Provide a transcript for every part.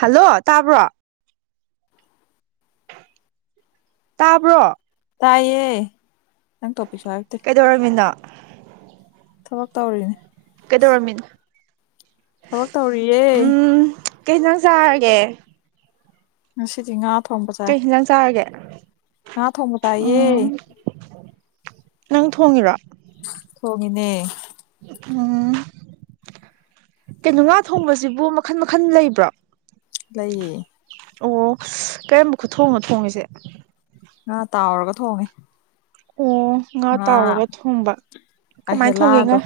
hello ꯇꯥꯕ꯭ꯔꯣ ꯇꯥꯕ꯭ꯔꯣ ꯇꯥꯏꯌꯦ ꯅꯪ ꯇꯣꯄꯤꯛꯁꯨ ꯍꯥꯏꯔꯛꯇꯦ ꯀꯩꯗꯧꯔꯝꯃꯤꯅꯣ ꯊꯕꯛ ꯇꯧꯔꯤꯅꯦ ꯀꯩꯗꯧꯔꯝꯃꯤꯅꯣ ꯊꯕꯛ ꯇꯧꯔꯤꯌꯦ ꯎꯝ ꯀꯩ ꯌꯦꯟꯖꯥꯡ ꯆꯥꯔꯒꯦ ꯉꯁꯤꯗꯤ ꯉꯥ ꯊꯣꯡꯕ ꯆꯥꯏ ꯀꯩ ꯍꯤꯟꯖꯥꯡ ꯆꯥꯔꯒꯦ ꯉꯥ ꯊꯣꯡꯕ ꯆꯥꯏꯌꯦ ꯎꯝ ꯅꯪ ꯊꯣꯡꯉꯤꯔꯣ ꯊꯣꯡꯏꯅꯦ ꯎꯝ ꯀꯩꯅꯣ ꯉꯥ ꯊꯣꯡꯕꯁꯤꯕꯨ ꯃꯈꯟ ꯃꯈꯟ ꯂꯩꯕ꯭ꯔꯣ ꯂꯩꯌꯦ ꯑꯣ ꯀꯔꯝꯕ ꯈꯨꯊꯣꯡꯅꯣ ꯊꯣꯡꯉꯤꯁꯦ ꯉꯥ ꯇꯥꯎꯔꯒ ꯊꯣꯡꯉꯦ ꯑꯣ ꯉꯥ ꯇꯥꯎꯔꯒ ꯊꯣꯡꯕ ꯀꯃꯥꯏꯅ ꯊꯣꯡꯒꯦ ꯉꯥ ꯑꯍꯦꯂꯥꯗꯣ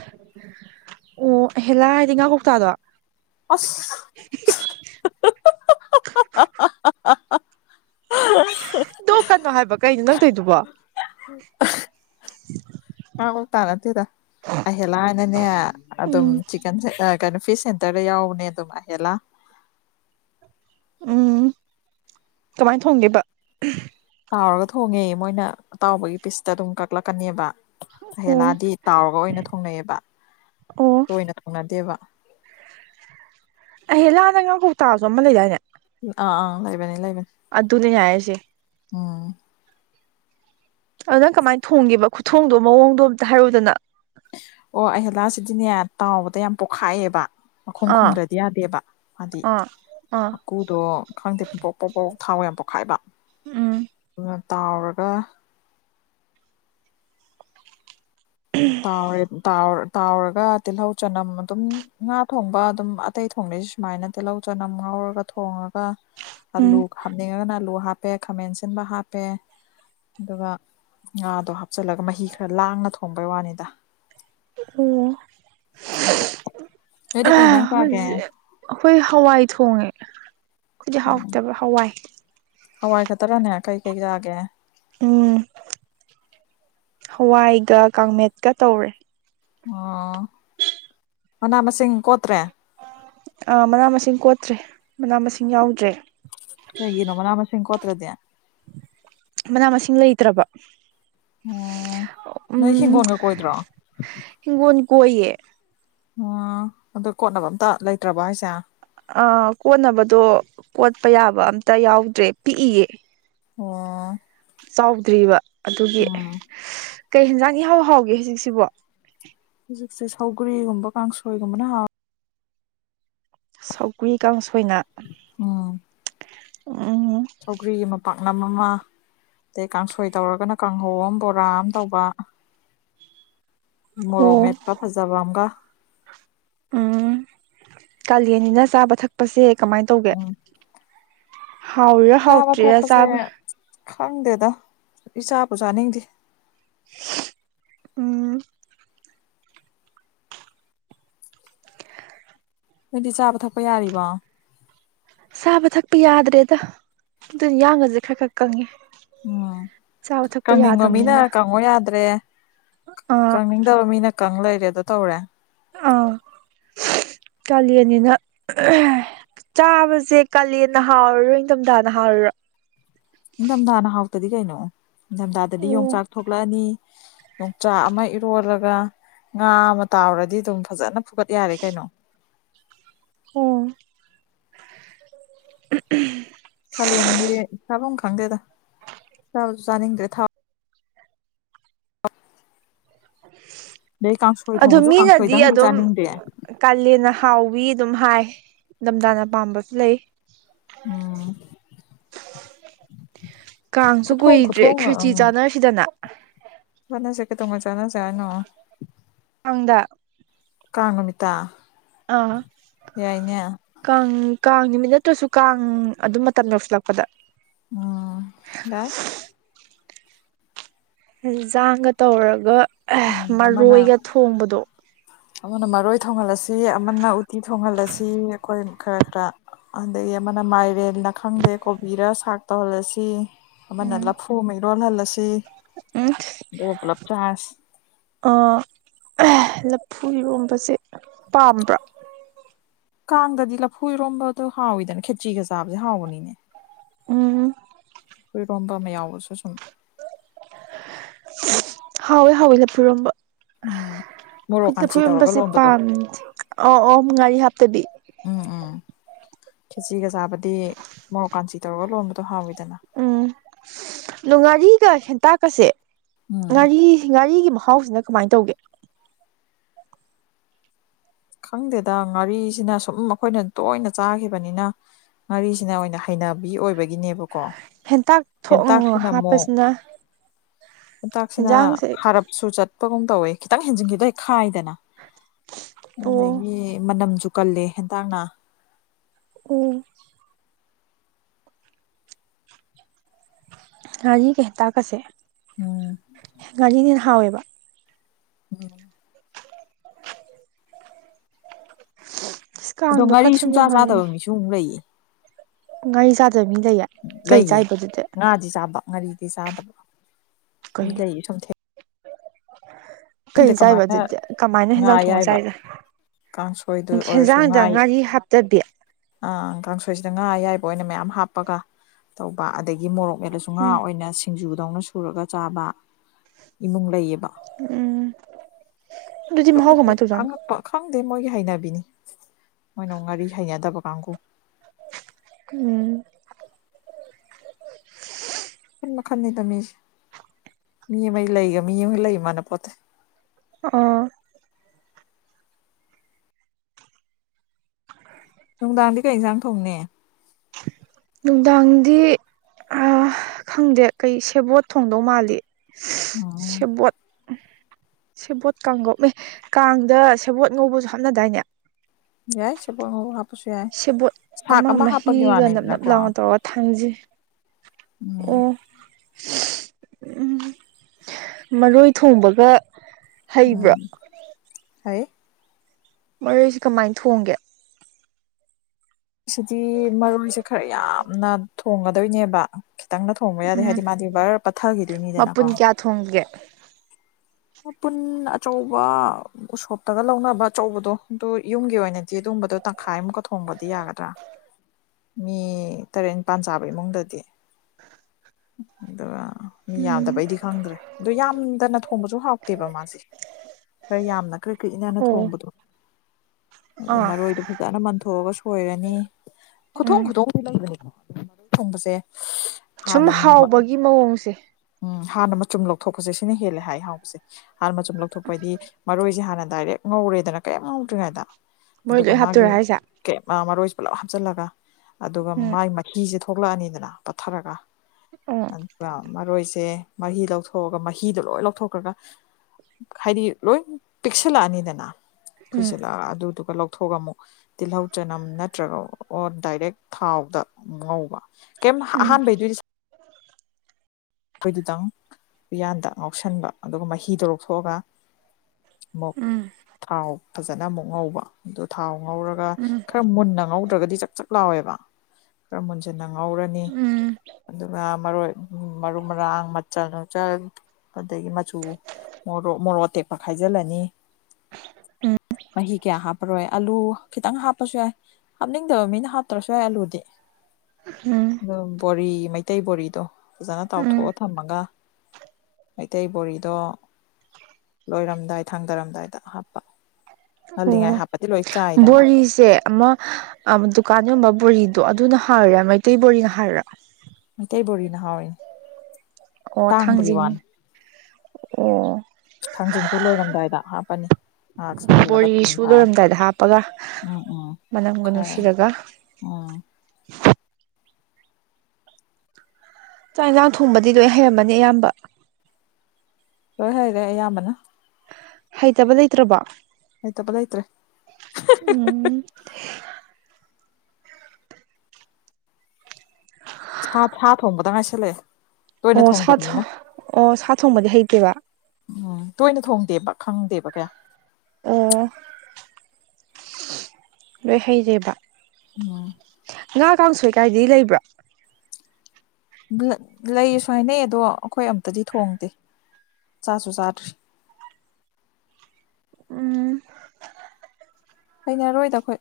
ꯑꯣ ꯑꯍꯦꯂꯥ ꯍꯥꯏꯗꯤ ꯉꯥ ꯀꯧꯇꯥꯗꯣ ꯑꯁ [unintelligible] ꯅꯣꯛꯀꯅꯣ ꯍꯥꯏꯕ ꯀꯩꯅꯣ ꯅꯪ ꯇꯧꯏꯗꯨꯕꯣ ꯉꯥ ꯀꯧꯇꯥ ꯅꯠꯗꯦꯗ ꯑꯩꯍꯦꯂꯥꯅꯅꯦ ꯑꯗꯨꯝ ꯎꯝ ꯆꯤꯛꯀꯟ ꯁꯦꯟꯇꯔ ꯑ ꯀꯩꯅꯣ ꯐꯤꯁ ꯁꯦꯟꯇꯔꯗ ꯌꯥꯎꯕꯅꯦ ꯑꯗꯨꯝ ꯑꯍꯦꯂꯥ ꯎꯝ ꯀꯃꯥꯏ ꯊꯣꯡꯒꯦꯕ ꯇꯥꯎꯔꯒ ꯊꯣꯡꯉꯦ ꯃꯣꯏꯅ ꯑꯇꯥꯎꯕꯒꯤ ꯄꯤꯁꯇ ꯑꯗꯨꯝ ꯀꯛꯂꯛꯀꯅꯦꯕ ꯑꯣ ꯑꯍꯦꯂꯥꯗꯤ ꯇꯥꯎꯔꯒ ꯑꯣꯏꯅ ꯊꯣꯡꯅꯩꯑꯕ ꯑꯣ ꯇꯣꯏꯅ ꯊꯣꯡꯅꯗꯦꯕ ꯑꯩꯍꯦꯂꯥꯅ ꯉꯥ ꯀꯧꯇꯥ ꯑꯃ ꯂꯩꯗꯥꯏꯅꯦ ꯑ ꯑ ꯂꯩ ꯑꯗꯨꯅꯦ ꯌꯥꯌꯦꯁꯦ ꯑꯝ ꯑꯗ ꯅꯪ ꯀꯃꯥꯏꯅ ꯊꯣꯡꯒꯦꯕ ꯈꯨꯊꯣꯡꯗꯣ ꯃꯋꯣꯡꯗꯣ ꯑꯝꯇ ꯍꯥꯏꯔꯛꯎꯗꯅ ꯑꯣ ꯑꯍꯦꯂꯥ ꯁꯤꯗꯤꯅꯦ ꯇꯥꯎꯕꯗ ꯌꯥꯝ ꯄꯣꯛꯈꯥꯏꯑꯦꯕ ꯃꯈꯣꯡ ꯑꯥ ꯈꯨꯝꯗ꯭ꯔꯗꯤ ꯌꯥꯗꯦꯕ ꯃꯥꯗꯤ ꯑꯥ ꯑꯥ ꯃꯀꯨꯗꯣ ꯈꯪꯗꯦ ꯄꯣꯛ ꯄꯣꯛ ꯄꯣꯛ ꯊꯥꯎ ꯌꯥꯝ ꯄꯣꯛꯈꯥꯏꯕ ꯎꯝ [unintelligible] ꯇꯥꯎꯔꯒ ꯇꯥꯎꯔꯦ ꯇꯥꯎ ꯇꯥꯎꯔꯒ ꯇꯤꯜꯍꯧ ꯆꯅꯝ ꯑꯗꯨꯝ ꯉꯥ ꯊꯣꯡꯕ ꯑꯗꯨꯝ ꯑꯇꯩ ꯊꯣꯡꯅꯩ ꯁꯨꯃꯥꯏꯅ ꯇꯤꯜꯍꯧ ꯆꯅꯝ ꯉꯧ ꯉꯧꯔꯒ ꯊꯣꯡꯉꯒ ꯎꯝ ꯑꯥꯂꯨ ꯍꯥꯞꯅꯤꯡꯉꯒꯅ ꯑꯂꯨ ꯍꯥꯞꯄꯦ ꯈꯥꯃꯦꯟ ꯑꯁꯤꯟꯕ ꯍꯥꯞꯄꯦ ꯑꯗꯨꯒ ꯉꯥꯗꯣ ꯍꯥꯞꯆꯤꯜꯂꯒ ꯃꯍꯤ ꯈꯔ ꯂꯥꯡꯅ ꯊꯣꯡꯕꯩ ꯋꯥꯅꯤꯗ ꯑꯣ [unintelligible] ꯅꯣꯏꯗꯤ ꯀꯩ ꯑꯍ ꯏꯟꯖꯥꯡ ꯆꯥꯒꯦ ꯍꯧꯖꯤꯛ ꯑꯩꯈꯣꯏ ꯍꯋꯥꯏ ꯊꯣꯡꯉꯦ ꯈꯣꯏꯗꯤ ꯍꯥꯎꯇꯕ ꯍꯋꯥꯏ ꯍꯋꯥꯏ ꯈꯛꯇꯔꯅꯦ ꯀꯩ ꯀꯩ ꯌꯥꯒꯦ [unintelligible] ꯎꯝ ꯍꯋꯥꯏꯒ ꯀꯥꯡꯃꯦꯠꯀ ꯇꯧꯔꯦ ꯑꯣ ꯃꯅꯥ ꯃꯁꯤꯡ ꯀꯣꯠꯇ꯭ꯔꯦ ꯑꯥ ꯃꯅꯥ ꯃꯁꯤꯡ ꯀꯣꯠꯇ꯭ꯔꯦ ꯃꯅꯥ ꯃꯁꯤꯡ ꯌꯥꯎꯗ꯭ꯔꯦ ꯀꯩꯒꯤꯅꯣ ꯃꯥꯅ ꯃꯁꯤꯡ ꯀꯣꯠꯇ꯭ꯔꯥꯗꯤ ꯃꯅꯥ ꯃꯁꯤꯡ ꯂꯩꯇ꯭ꯔꯥꯕ ꯑꯣ ꯅꯣꯏ ꯎꯝ ꯍꯤꯡꯒꯣꯜꯒ ꯀꯣꯏꯗ꯭ꯔꯣ ꯍꯤꯡꯒꯣꯟ ꯀꯣꯏꯌꯦ ꯑꯣ ꯑꯗꯨ ꯀꯣꯠꯅꯕ ꯑꯃꯝꯇ ꯂꯩꯇ꯭ꯔꯥꯕꯣ ꯍꯥꯏꯁꯦ ꯑ ꯀꯣꯠꯅꯕꯗꯣ ꯀꯣꯠꯄ ꯌꯥꯕ ꯑꯃꯝꯇ ꯌꯥꯎꯗ꯭ꯔꯦ ꯄꯤꯛꯏꯌꯦ ꯑꯣ ꯆꯥꯎꯗ꯭ꯔꯤꯕ ꯑꯗꯨꯒꯤ ꯀꯩ ꯍꯦꯟꯖꯥꯡꯅ ꯏꯍꯥꯎ ꯍꯥꯎꯒꯦ ꯍꯧꯖꯤꯛꯁꯤꯕꯣ ꯍꯧꯖꯤꯛꯁꯦ ꯁꯧꯒ꯭ꯔꯤꯒꯨꯝꯕ ꯀꯥꯡꯁꯣꯏꯒꯨꯝꯕꯅ ꯍꯥꯎꯏ ꯁꯧꯒ꯭ꯔꯤ ꯀꯥꯡꯁꯣꯏꯅ ꯎꯝ ꯁꯧꯒ꯭ꯔꯤꯒꯤ ꯃꯄꯥꯥꯛ ꯒꯝ ꯑꯃ ꯑꯗꯩ ꯀꯥꯡꯁꯣꯏ ꯇꯧꯔꯒꯅ ꯀꯥꯡꯍꯧ ꯑꯝ ꯕꯣꯔꯥ ꯑꯝ ꯇꯧꯕ ꯃꯣꯔꯣꯛ ꯑꯣ ꯃꯦꯠꯄ ꯐꯖꯕ ꯑꯃꯝꯒ ꯎꯝ ꯀꯥꯂꯦꯟꯅꯤꯅ ꯆꯥꯕ ꯊꯛꯄꯁꯦ ꯀꯃꯥꯏ ꯇꯧꯒꯦ ꯎꯝ ꯍꯥꯎꯔꯤꯔꯥ ꯆꯥꯕ ꯍꯥꯎꯇ꯭ꯔꯤꯔꯥ ꯊꯛꯄꯁꯦ ꯆꯥꯕ ꯈꯪꯗꯦꯗ ꯏꯆꯥꯕꯨ ꯆꯥꯅꯤꯡꯗꯦ [unintelligible] ꯎꯝ ꯅꯣꯏꯗꯤ ꯆꯥꯕ ꯊꯛꯄ ꯌꯥꯔꯤꯕꯣ ꯆꯥꯕ ꯊꯛꯄ ꯌꯥꯗ꯭ꯔꯦꯗ ꯑꯗꯨꯅ ꯌꯥꯡꯒꯁꯦ ꯈꯔ ꯈꯔ ꯀꯪꯉꯦ ꯎꯝ ꯆꯥꯕ ꯊꯛꯄ ꯀꯪꯅꯤꯡꯕ ꯃꯤꯅ ꯌꯥꯗꯕꯅꯤꯅ ꯀꯪꯉꯣ ꯌꯥꯗ꯭ꯔꯦ ꯑꯥ ꯀꯪꯅꯤꯡꯗꯕ ꯃꯤꯅ ꯀꯪ ꯂꯩꯔꯦꯗꯣ ꯇꯧꯔꯦ ꯑ ꯀꯥꯂꯦꯟ ꯅꯤꯅ ꯆꯥꯕꯁꯦ ꯀꯥꯂꯦꯟꯅ ꯍꯥꯎꯔꯤꯔꯣ ꯏꯪꯊꯝꯊꯥꯅ ꯍꯥꯎꯔꯤꯔꯣ ꯏꯪꯊꯝꯊꯗꯗꯤ ꯑꯣ ꯌꯣꯡꯆꯥꯛ ꯊꯣꯛꯂꯛꯑꯅꯤ ꯌꯣꯡꯆꯥꯛ ꯑꯃ ꯏꯔꯣꯜꯂꯒ ꯉꯥ ꯑꯃ ꯇꯥꯎꯔꯗꯤ ꯑꯗꯨꯝ ꯐꯖꯅ ꯐꯨꯒꯠ ꯌꯥꯔꯦ ꯀꯩꯅꯣ ꯑꯣ [unintelligible] [inaudible] ꯀꯥꯂꯦꯟꯗꯤ ꯆꯥꯐꯝ ꯈꯪꯗꯦꯗ ꯆꯥꯕꯁꯨ ꯆꯥꯅꯤꯡꯗ꯭ꯔꯦ ꯊꯥꯎ ꯑꯗꯩ ꯀꯥꯡꯁꯣꯏ ꯑꯗꯨ ꯊꯣꯡꯉꯁꯨ ꯃꯤꯅꯗꯤ ꯀꯥꯡꯁꯣꯏꯗꯪꯗꯤ ꯑꯗꯨꯝ ꯆꯥꯅꯤꯡꯗꯦ ꯀꯥꯂꯦꯟꯅ ꯍꯥꯎꯋꯤ ꯑꯗꯨꯝ ꯍꯥꯏ ꯅꯤꯡꯗꯝꯗꯥꯅ ꯄꯥꯝꯕꯁꯨ ꯂꯩ ꯎꯝ ꯀꯥꯡꯁꯨ ꯈꯨꯊꯣꯡ ꯀꯨꯏꯗ꯭ꯔꯦ ꯈꯦꯔꯆꯤ ꯆꯥꯟꯅꯁꯤꯗꯅ ꯆꯅꯁꯦ ꯀꯩꯇꯧꯉꯩ ꯆꯥꯅꯁꯦ ꯍꯥꯏꯅꯣ ꯗ [unintelligible] [inaudible] ꯀꯥꯡ ꯅꯨꯃꯤꯠꯇ ꯑꯥ ꯌꯥꯏꯅꯦ ꯀꯥꯡ ꯀꯥꯡ ꯅꯨꯃꯤꯠ ꯅꯠꯇ꯭ꯔꯁꯨ ꯀꯥꯡ ꯑꯗꯨꯝ ꯃꯇꯝ ꯌꯧꯁꯤꯜꯂꯛꯄꯗ ꯑꯣ ꯌꯥꯏ ꯍꯤꯡꯖꯥꯡꯒ ꯇꯧꯔꯒ ꯎꯝ ꯑꯃꯅ ꯃꯔꯣꯏꯒ ꯊꯣꯡꯕꯗꯣ ꯑꯃꯅ ꯃꯔꯣꯏ ꯊꯣꯡꯍꯜꯂꯁꯤ ꯑꯃꯅ ꯎꯇꯤ ꯊꯣꯡꯍꯜꯂꯁꯤ ꯑꯩꯈꯣꯏ ꯈꯔ ꯈꯔ ꯑꯗꯩ ꯑꯃꯅ ꯃꯥꯏꯔꯦꯜꯅ ꯈꯪꯗꯦ ꯀꯣꯕꯤꯔ ꯁꯥꯛ ꯇꯧꯍꯜꯂꯁꯤ ꯑꯃꯅ ꯎꯝ ꯂꯥꯐꯨ ꯑꯃ ꯏꯔꯣꯜꯍꯜꯂꯁꯤ ꯑꯗꯨꯒ ꯄꯨꯂꯞ ꯆꯥꯁꯤ ꯑ ꯍꯦ ꯂꯐꯨ ꯏꯔꯣꯝꯕꯖꯦ ꯄꯥꯝꯕ꯭ꯔꯣ ꯀꯥꯡꯗꯗꯤ ꯂꯐꯨꯔꯣꯝꯕꯗꯣ ꯍꯥꯎꯋꯤꯗꯅ ꯈꯦꯆꯤꯒ ꯆꯥꯕꯗꯤ ꯍꯥꯎꯕꯅꯤꯅꯦ ꯎꯝ ꯏꯔꯣꯝꯕ ꯑꯃ ꯌꯥꯎꯕꯁꯨ ꯁꯨꯝ ꯍꯥꯎꯋꯦ ꯍꯥꯎꯋꯦ ꯂꯐꯨ ꯏꯔꯣꯝꯕ ꯎꯝ ꯃꯣꯔꯣꯛ ꯈꯨꯠꯇ ꯀꯥꯟꯆꯤ [unintelligible] ꯇꯧꯔꯒ ꯕꯁꯦ ꯂꯣꯟꯕꯗꯣ ꯄꯥꯝ [unintelligible] ꯑꯣ ꯑꯣ ꯉꯥꯔꯤ ꯍꯥꯞꯇꯕꯤ ꯈꯦꯆꯤꯒ ꯆꯥꯕꯗꯤ ꯃꯣꯔꯣꯛ ꯀꯥꯟꯆꯤ ꯇꯧꯔꯒ ꯂꯣꯟꯕꯗꯣ ꯍꯥꯎꯏꯗꯅ ꯎꯝ ꯑꯗꯣ ꯉꯥꯔꯤꯒ ꯍꯦꯟꯇꯥꯛꯀꯁꯦ ꯎꯝ ꯉꯥꯔꯤ ꯉꯥꯔꯤꯒꯤ ꯃ ꯍꯥꯎꯁꯤꯅ ꯀꯃꯥꯏ ꯇꯧꯒꯦ ꯈꯪꯗꯦꯗ ꯉꯥꯔꯤꯁꯤꯅ ꯁꯨꯝ ꯑꯈꯣꯏꯅ ꯇꯣꯏꯅ ꯆꯥꯈꯤꯕꯅꯤꯅ ꯉꯥꯔꯤꯁꯤꯅ ꯑꯣꯏꯅ ꯍꯩꯅꯕꯤ ꯑꯣꯏꯕꯒꯤꯅꯦꯕ ꯀꯣ ꯍꯦꯟꯇꯥꯛ ꯊꯣꯛ ꯍꯦꯟꯇꯥꯛꯁꯤꯅ ꯑꯃꯨꯛ ꯍꯥꯞꯄꯁꯤꯅ ꯍꯦꯟꯇꯥꯛꯁꯤꯅ ꯍꯦꯟꯖꯥꯡꯁꯦ ꯈꯥꯔꯞꯁꯨ ꯆꯠꯄꯒꯨꯝ ꯇꯧꯋꯦ ꯈꯤꯇꯪ ꯍꯦꯟꯖꯤꯟꯈꯤꯕꯗ ꯍꯦꯛ ꯈꯥꯏꯗꯅ ꯑꯣ ꯑꯗꯒꯤ ꯃꯅꯝꯁꯨ ꯀꯜꯂꯦ ꯍꯦꯟꯇꯥꯛꯅ ꯑꯣ ꯉꯥꯔꯤꯒ ꯍꯦꯟ ꯇꯥꯛꯀꯁꯦ ꯎꯝ ꯉꯥꯔꯤꯅ ꯍꯦꯟꯅ ꯍꯥꯎꯋꯦꯕ ꯎꯝ ꯑꯁ ꯑꯗꯣ ꯀꯥꯡꯗꯣ ꯈꯔ ꯉꯥꯔꯤ ꯊꯨꯅ ꯁꯨꯡꯆꯥ ꯆꯥꯗꯕ ꯌꯧꯍꯟꯅꯤꯡꯉꯤ ꯃꯤꯁꯨ ꯑꯃꯨꯛ ꯂꯩꯌꯦ ꯉꯥꯔꯤ ꯆꯥꯗꯕ ꯃꯤ ꯂꯩꯌꯦ ꯀꯩ ꯂꯩꯌꯦ ꯆꯥꯏꯕꯗꯨꯗꯤ ꯉꯥꯗꯤ ꯆꯥꯕ ꯉꯥꯔꯤꯗꯤ ꯆꯥꯗꯕ ꯃꯤ ꯀꯩ ꯂꯩ ꯁꯨꯝ ꯊꯦꯡꯅ ꯀꯩ ꯆꯥꯏꯕ ꯀꯃꯥꯏꯅ ꯑꯗꯨꯗꯤ ꯀꯃꯥꯏꯅ ꯉꯥ ꯍꯦꯟꯖꯥꯡ ꯊꯣꯡꯉ ꯑꯌꯥꯏꯕ ꯆꯥꯏꯖꯥ ꯀꯥꯡꯁꯣꯏꯗ ꯍꯦꯟꯖꯥꯡꯗ ꯉꯥꯔꯤ ꯍꯥꯞꯇꯕꯤ ꯑꯥ ꯀꯥꯡꯁꯣꯏꯁꯤꯗ ꯉꯥ ꯑꯌꯥꯏꯕ ꯑꯣꯏꯅ ꯃꯌꯥꯝ ꯍꯥꯞꯄꯒ ꯇꯧꯕ ꯑꯗꯒꯤ ꯃꯣꯔꯣꯛ ꯃꯦꯠꯂꯁꯨ ꯉꯥ ꯎꯝ ꯑꯣꯏꯅ ꯁꯤꯡꯖꯨꯗꯧꯅ ꯁꯨꯔꯒ ꯆꯥꯕ ꯏꯃꯨꯡ ꯂꯩꯌꯦꯕ ꯎꯝ ꯑꯗꯨꯗꯤ ꯃꯍꯥꯎ ꯀꯃꯥꯏꯅ [unintelligible] ꯇꯧꯖꯥꯠꯅꯣ ꯑꯉꯛꯄ ꯈꯪꯗꯦ ꯃꯣꯏꯒꯤ ꯍꯩꯅꯕꯤꯅꯤ ꯃꯣꯏꯅ ꯉꯥꯔꯤ ꯍꯩꯅꯗꯕ ꯀꯥꯡꯕꯨ ꯎꯝ ꯃꯈꯟ ꯃꯈꯟꯅꯤꯗ ꯃꯤꯁ ꯃꯤ ꯑꯃꯒꯤ ꯂꯩꯒ ꯃꯤ ꯑꯃ ꯂꯩ ꯃꯥꯅ ꯄꯣꯠꯇꯦ ꯑꯥ ꯅꯨꯡꯗꯥꯡꯗꯤ ꯀꯩ ꯢꯟꯖꯥꯡ ꯊꯣꯡꯅꯤ ꯅꯨꯡꯗꯥꯡꯗꯤ ꯑ ꯈꯪꯗꯦ ꯀꯩ ꯁꯦꯕꯣꯠ ꯊꯣꯡꯗꯧ ꯃꯥꯜꯂꯤ ꯎꯝ ꯁꯦꯕꯣꯠ ꯁꯦꯕꯣꯠ ꯀꯥꯡ ꯉꯧ ꯑꯦ ꯀꯥꯡꯗ ꯁꯦꯕꯣꯠ ꯉꯧꯕꯁꯨ ꯍꯥꯞꯅꯗꯥꯏꯅꯦ ꯌꯥꯏ ꯁꯦꯕꯣꯠ ꯉꯧꯕ ꯍꯥꯞꯄꯁꯨ ꯌꯥꯏ ꯁꯦꯕꯣꯠ ꯁꯥꯛ ꯑꯃ ꯍꯥꯞꯄꯒꯤ ꯃꯍꯤꯒ ꯅꯞ ꯅꯞ ꯋꯥꯅꯤꯗꯅꯀꯣ ꯂꯥꯎꯅ ꯇꯧꯔꯒ ꯊꯥꯡꯖꯤꯡ ꯎꯝ ꯑꯣ [unintelligible] ꯎꯝ ꯃꯔꯣꯏ ꯊꯣꯡꯕꯒ ꯍꯩꯕ꯭ꯔꯣ ꯍꯩ ꯃꯔꯣꯏꯁꯤ ꯀꯃꯥꯏ ꯊꯣꯡꯒꯦ ꯁꯤꯗꯤ ꯃꯔꯣꯏꯁꯦ ꯈꯔ ꯌꯥꯝꯅ ꯊꯣꯡꯒꯗꯣꯏꯅꯦꯕ ꯈꯤꯇꯪꯅ ꯊꯣꯡꯕ ꯌꯥꯗꯦ ꯍꯥꯏꯗꯤ ꯎꯝ ꯃꯥꯗꯤ ꯚꯔ ꯄꯠꯊꯈꯤꯗꯣꯏꯅꯤꯗꯅꯀꯣ ꯃꯄꯨꯟ ꯀꯌꯥ ꯊꯣꯡꯒꯦ ꯃꯄꯨꯨꯟ ꯑꯆꯧꯕ ꯎꯁꯣꯞꯇꯒ ꯂꯧꯅꯕ ꯑꯆꯧꯕꯗꯣ ꯑꯗꯨ ꯌꯨꯝꯒꯤ ꯑꯣꯏꯅꯗꯤ ꯑꯗꯨꯝ ꯕꯗꯣ ꯇꯪꯈꯥꯏ ꯑꯃꯨꯛꯀ ꯊꯣꯡꯕꯗꯤ ꯌꯥꯒꯗ꯭ꯔꯥ ꯃꯤ ꯇꯔꯦꯠ ꯅꯤꯄꯥꯥꯟ ꯆꯥꯕ ꯏꯃꯨꯡꯗꯗꯤ ꯑꯗꯨꯒ ꯃꯤ ꯎꯝ ꯌꯥꯝꯗꯕꯩꯗꯤ ꯈꯪꯗ꯭ꯔꯦ ꯗꯣ ꯌꯥꯝꯗꯅ ꯊꯣꯡꯕꯁꯨ ꯍꯥꯎꯇꯦꯕ ꯃꯥꯁꯦ ꯈꯔ ꯌꯥꯝꯅ ꯀ꯭ꯔꯤꯛ ꯀ꯭ꯔꯤꯛꯟ ꯏꯅꯥꯅ ꯑꯣ ꯊꯣꯡꯕꯗꯣ ꯑꯗꯨ ꯑꯥ ꯃꯔꯣꯏꯗꯨ ꯐꯖꯅ ꯃꯟꯊꯣꯛꯑꯒ ꯁꯣꯏꯔꯅꯤ ꯈꯨꯊꯣꯡ ꯎꯝ ꯈꯨꯊꯣꯡꯗꯤ ꯂꯩꯕꯅꯤꯀꯣ ꯃꯔꯣꯏ ꯊꯣꯡꯕꯁꯦ ꯁꯨꯝ ꯍꯥꯟꯅ ꯍꯥꯎꯕꯒꯤ ꯃꯑꯣꯡꯁꯦ ꯎꯝ ꯍꯥꯟꯅ ꯃꯆꯨꯝ ꯂꯧꯊꯣꯛꯄꯁꯦ ꯁꯤꯅ ꯍꯦꯜꯂꯦ ꯍꯥꯏ ꯍꯥꯎꯕꯁꯦ ꯍꯥꯟꯅ ꯃꯆꯨꯝ ꯂꯧꯊꯣꯛꯄ ꯍꯥꯏꯗꯤ ꯃꯔꯣꯏꯁꯦ ꯍꯥꯟꯅ ꯗꯥꯏꯔꯦꯛ ꯉꯧꯔꯦꯗꯅ ꯀꯌꯤꯝ ꯉꯧꯗ꯭ꯔꯤꯉꯩꯗ ꯃꯣꯏ ꯑꯗꯨꯒ ꯂꯣꯏ ꯃꯥꯒꯤ ꯍꯥꯞꯇꯣꯏꯔꯥ ꯍꯥꯏꯁꯦ ꯀꯤ [unintelligible] ꯃꯔꯣꯏ ꯄꯨꯂꯞ ꯍꯥꯞꯆꯤꯜꯂꯒ ꯑꯗꯨꯒ ꯎꯝ ꯃꯥꯏ ꯃꯍꯤꯁꯦ ꯊꯣꯛꯂꯛꯑꯅꯤꯗꯅ ꯄꯠꯊꯥꯔꯒ ꯑꯣ ꯑꯗꯨꯒ ꯃꯔꯣꯏꯁꯦ ꯃꯍꯤ ꯂꯧꯊꯣꯛꯑꯒ ꯃꯍꯤꯗꯣ ꯂꯣꯏ ꯂꯧꯊꯣꯛꯈ꯭ꯔꯒ ꯍꯥꯏꯗꯤ ꯂꯣꯏ ꯄꯤꯛꯁꯤꯜꯂꯛꯑꯅꯤꯗꯅ ꯎꯝ ꯈꯨꯏꯁꯤꯜꯂ ꯑꯗꯨꯗꯨ ꯂꯧꯊꯣꯛꯑꯒ ꯑꯃꯨꯛ ꯇꯤꯜꯍꯧ ꯆꯅꯝ ꯅꯠꯇ꯭ꯔꯒ ꯑꯣꯔ ꯗꯥꯏꯔꯦꯛ ꯊꯥꯎꯗ ꯉꯧꯕ ꯀꯦꯝ ꯎꯝ ꯑꯍꯥꯟꯕꯩꯗꯨꯗꯤ ꯃꯈꯣꯏꯗꯨꯗꯪ ꯎꯌꯥꯟꯗ ꯉꯥꯎꯁꯟꯕ ꯑꯗꯨꯒ ꯃꯍꯤꯗꯣ ꯂꯧꯊꯣꯛꯑꯒ ꯑꯃꯨꯛ ꯎꯝ ꯊꯥꯎ ꯐꯖꯅ ꯑꯃꯨꯛ ꯉꯧꯕ ꯑꯗꯨ ꯊꯥꯎ ꯉꯧꯔꯒ ꯈꯔ ꯃꯨꯟꯅ ꯉꯧꯗ꯭ꯔꯒꯗꯤ ꯆꯥꯛ ꯆꯥꯛ ꯂꯥꯎꯋꯦꯕ ꯈꯔ ꯃꯨꯟꯁꯤꯟꯅ ꯉꯧꯔꯅꯤ ꯎꯝ ꯑꯗꯨꯅ ꯃꯔꯣꯏ ꯃꯔꯨ ꯃꯔꯥꯡ ꯃꯆꯜ [unintelligible] ꯑꯗꯒꯤ ꯃꯆꯨ ꯃꯣꯔꯣꯛ ꯃꯣꯔꯣꯛ ꯑꯇꯦꯛꯄ ꯈꯥꯏꯖꯤꯜꯂꯅꯤ ꯃꯍꯤ ꯀꯌꯥ ꯍꯥꯞꯄꯔꯣꯏ ꯑꯥꯂꯨ ꯈꯤꯇꯪ ꯍꯥꯞꯄꯁꯨ ꯌꯥꯏ ꯍꯥꯞꯅꯤꯡꯗꯕ ꯃꯤꯅ ꯍꯥꯞꯇ꯭ꯔꯁꯨ ꯌꯥꯏ ꯑꯥꯂꯨꯗꯤ ꯎꯝ ꯎꯝ [unintelligible] ꯕꯣꯔꯤ ꯃꯩꯇꯩ ꯕꯣꯔꯤꯗꯣ ꯐꯖꯅ ꯎꯝ ꯇꯥꯎꯊꯣꯛꯑ ꯊꯝꯃꯒ ꯃꯩꯇꯩ ꯕꯣꯔꯤꯗꯣ ꯂꯣꯏꯔꯝꯗꯥꯏ ꯊꯥꯡꯗꯔꯝꯗꯥꯏꯗ ꯍꯥꯞꯄ ꯉꯜꯂꯤꯉꯥꯏ ꯑꯣ ꯍꯥꯞꯄꯗꯤ ꯂꯣꯏ ꯀꯥꯏꯗꯅ ꯕꯣꯔꯤꯁꯦ ꯑꯃ ꯗꯨꯀꯥꯟ ꯌꯣꯟꯕ ꯕꯣꯔꯤꯗꯣ ꯑꯗꯨꯅ ꯍꯥꯎꯔꯦ ꯃꯩꯇꯩ ꯕꯣꯔꯤꯅ ꯍꯥꯎꯔꯤꯔ ꯃꯩꯇꯩ ꯕꯣꯔꯤꯅ ꯍꯥꯎꯋꯦ ꯑꯣ ꯊꯥꯡꯖꯤꯡ ꯑꯣ ꯊꯥꯡꯖꯤꯡꯁꯨ ꯂꯣꯏꯔꯝꯗꯥꯏꯗ ꯍꯥꯞꯄꯅꯤ ꯉꯥꯛ ꯁꯧꯍꯜꯂꯒ ꯊꯨꯝ ꯕꯣꯔꯤꯁꯨ ꯊꯥꯑ ꯂꯣꯏꯔꯝꯗꯥꯏꯗ ꯍꯥꯞꯄꯒ ꯃꯅꯝꯒ ꯅꯨꯡꯁꯤꯔꯒ ꯎꯝ ꯆꯥꯛ ꯌꯦꯟꯁꯥꯡ ꯊꯣꯡꯕꯗꯤ ꯂꯣꯏ ꯍꯩꯔꯝꯃꯅꯤ ꯑꯌꯥꯝꯕ ꯂꯣꯏ ꯍꯩꯔꯦ ꯑꯌꯥꯝꯕꯅ ꯍꯩꯇꯕ ꯂꯩꯇ꯭ꯔꯕꯣ ꯍꯩꯇꯕ ꯂꯩꯇ꯭ꯔꯦ ꯎꯝ ꯁꯥ ꯁꯥ ꯊꯣꯡꯕꯗ ꯉꯥꯏꯁꯜꯂꯦ ꯑꯣ ꯁꯥ ꯊꯣ ꯑꯣ ꯁꯥꯠ ꯊꯣꯡꯕꯗꯤ ꯍꯩꯇꯦꯕ ꯎꯝ ꯇꯣꯏꯅ ꯊꯣꯡꯗꯦꯕ ꯈꯪꯗꯦꯕ ꯀꯌꯥ ꯑ ꯂꯣꯏ ꯍꯩꯔꯦꯕ ꯑꯝ ꯉꯥ ꯀꯥꯡꯁꯣꯏ ꯀꯥꯏꯗꯤ ꯂꯩꯕ꯭ꯔꯣ ꯂ ꯂꯩꯁꯨ ꯍꯥꯏꯅꯩ ꯑꯗꯣ ꯑꯈꯣꯏ ꯑꯝꯇꯗꯤ ꯊꯣꯡꯗꯦ ꯆꯥꯁꯨ ꯆꯥꯗ꯭ꯔꯤ ꯎꯝ ꯍꯩꯅꯔꯣꯏꯗ ꯑꯈꯣꯏ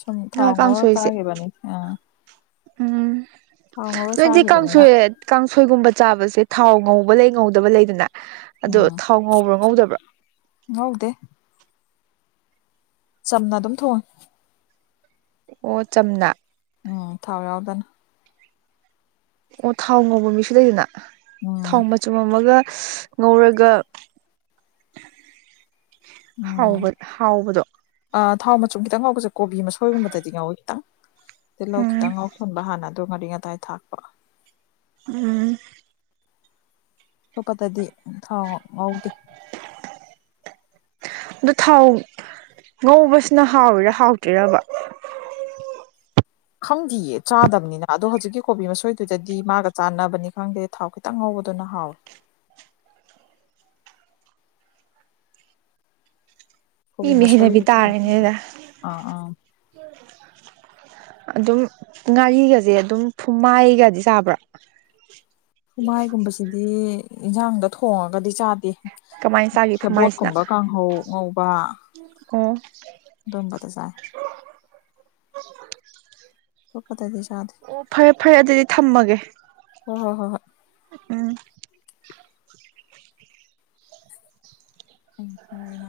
ꯁꯨꯝ ꯊꯥꯎ ꯉꯥ ꯉꯧꯔ ꯀꯥꯡꯁꯣꯏꯁꯦ ꯆꯥꯈꯤꯕꯅꯤ ꯑ ꯎꯝ ꯅꯣꯏꯗꯤ ꯆꯥꯈꯤꯕꯅꯤꯅ ꯀꯥꯡꯁꯣꯏ ꯀꯥꯡꯁꯣꯏꯒꯨꯝꯕ ꯆꯥꯕꯁꯦ ꯊꯥꯎ ꯉꯧꯕ ꯂꯩ ꯉꯧꯗꯕ ꯂꯩꯗꯅ ꯑꯗꯣ ꯎꯝ ꯊꯥꯎ ꯉꯧꯕ꯭ꯔꯥ ꯉꯧꯗꯕ꯭ꯔꯥ ꯉꯧꯗꯦ ꯆꯝꯅ ꯑꯗꯨꯝ ꯊꯣꯡꯉꯦ ꯑꯣ ꯆꯝꯅ ꯎꯝ ꯊꯥꯎ ꯌꯥꯎꯗꯅ ꯑꯣ ꯊꯥꯎ ꯉꯧꯕ ꯃꯤꯁꯨ ꯂꯩꯗꯅ ꯎꯝ ꯊꯥꯎ ꯃꯆꯨꯝ ꯑꯃꯒ [unintelligible] ꯉꯧꯔꯒ ꯎꯝ ꯍꯥꯎꯕ ꯍꯥꯎꯕꯗꯣ ꯑꯥ ꯊꯥꯎ ꯃꯆꯨꯝ ꯈꯤꯇꯪ ꯉꯧꯕꯁꯦ ꯀꯣꯕꯤ ꯃꯁꯣꯏꯒꯨꯝꯕꯗꯗꯤ ꯉꯥꯎꯋꯦ ꯈꯤꯇꯪ ꯇꯤꯜꯍꯧ ꯈꯤꯇꯪ ꯎꯝ ꯉꯧꯁꯟꯕ ꯍꯥꯟꯅ ꯑꯗꯨꯒ ꯉꯥꯔꯤ ꯉꯇꯥꯏ ꯊꯥꯛꯄ ꯎꯝ ꯑꯇꯣꯞꯄꯗꯤ ꯊꯥꯎ ꯉꯧꯗꯦ ꯑꯗꯣ ꯊꯥꯎ ꯉꯧꯕꯁꯤꯅ ꯍꯥꯎꯋꯤꯔ ꯍꯥꯎꯇ꯭ꯔꯤꯔꯕ [unintelligible] [inaudible] ꯈꯪꯗꯤꯌꯦ ꯆꯥꯗꯕꯅꯤꯅ ꯑꯗꯣ ꯍꯧꯖꯤꯛꯀꯤ ꯀꯣꯕꯤ ꯃꯁꯣꯏꯗꯨꯗꯗꯤ ꯃꯥꯒ ꯆꯥꯟꯅꯕꯅꯤ ꯈꯪꯗꯦ ꯊꯥꯎ ꯈꯤꯇꯪ ꯉꯧ ꯕꯗꯨꯅ ꯍꯥꯎꯑꯦ [inaudible] [unintelligible] ꯀꯣꯕꯤ ꯃꯤ ꯃꯤ ꯃꯁꯣꯏ ꯍꯩꯅꯕꯤ ꯇꯥꯔꯦꯅꯦꯗ ꯑꯥ ꯑ ꯑꯗꯨꯝ ꯉꯥꯔꯤꯒꯁꯦ ꯑꯗꯨꯝ ꯐꯨꯃꯥꯏꯒꯗꯤ ꯆꯥꯕ꯭ꯔꯣ ꯐꯨꯃꯥꯏꯒꯨꯝꯕꯁꯤꯗꯤ ꯌꯦꯟꯁꯥꯡꯗ ꯊꯣꯡꯉꯥꯒꯗꯤ ꯆꯥꯗꯦ ꯀꯃꯥꯏꯅ ꯆꯥꯒꯦ ꯐꯨꯃꯥꯏꯁꯤꯅ ꯁꯦꯕꯣꯠꯀꯨꯝꯕ ꯀꯥꯡꯍꯧ ꯉꯧꯕ ꯑꯣ ꯑꯗꯨꯝꯕꯗ ꯆꯥꯏ ꯑꯇꯣꯞꯄꯗꯗꯤ ꯆꯥꯗꯦ [inaudible] ꯑꯣ ꯐꯔꯦ ꯐꯔꯦ ꯑꯗꯨꯗꯤ ꯊꯝꯃꯥꯒꯦ ꯍꯣꯏ ꯍꯣꯏ ꯍꯣꯏ ꯍꯣꯏ ꯎꯝ ꯎꯝ ꯊꯝꯃꯒꯦ ꯉꯥꯏꯈꯣ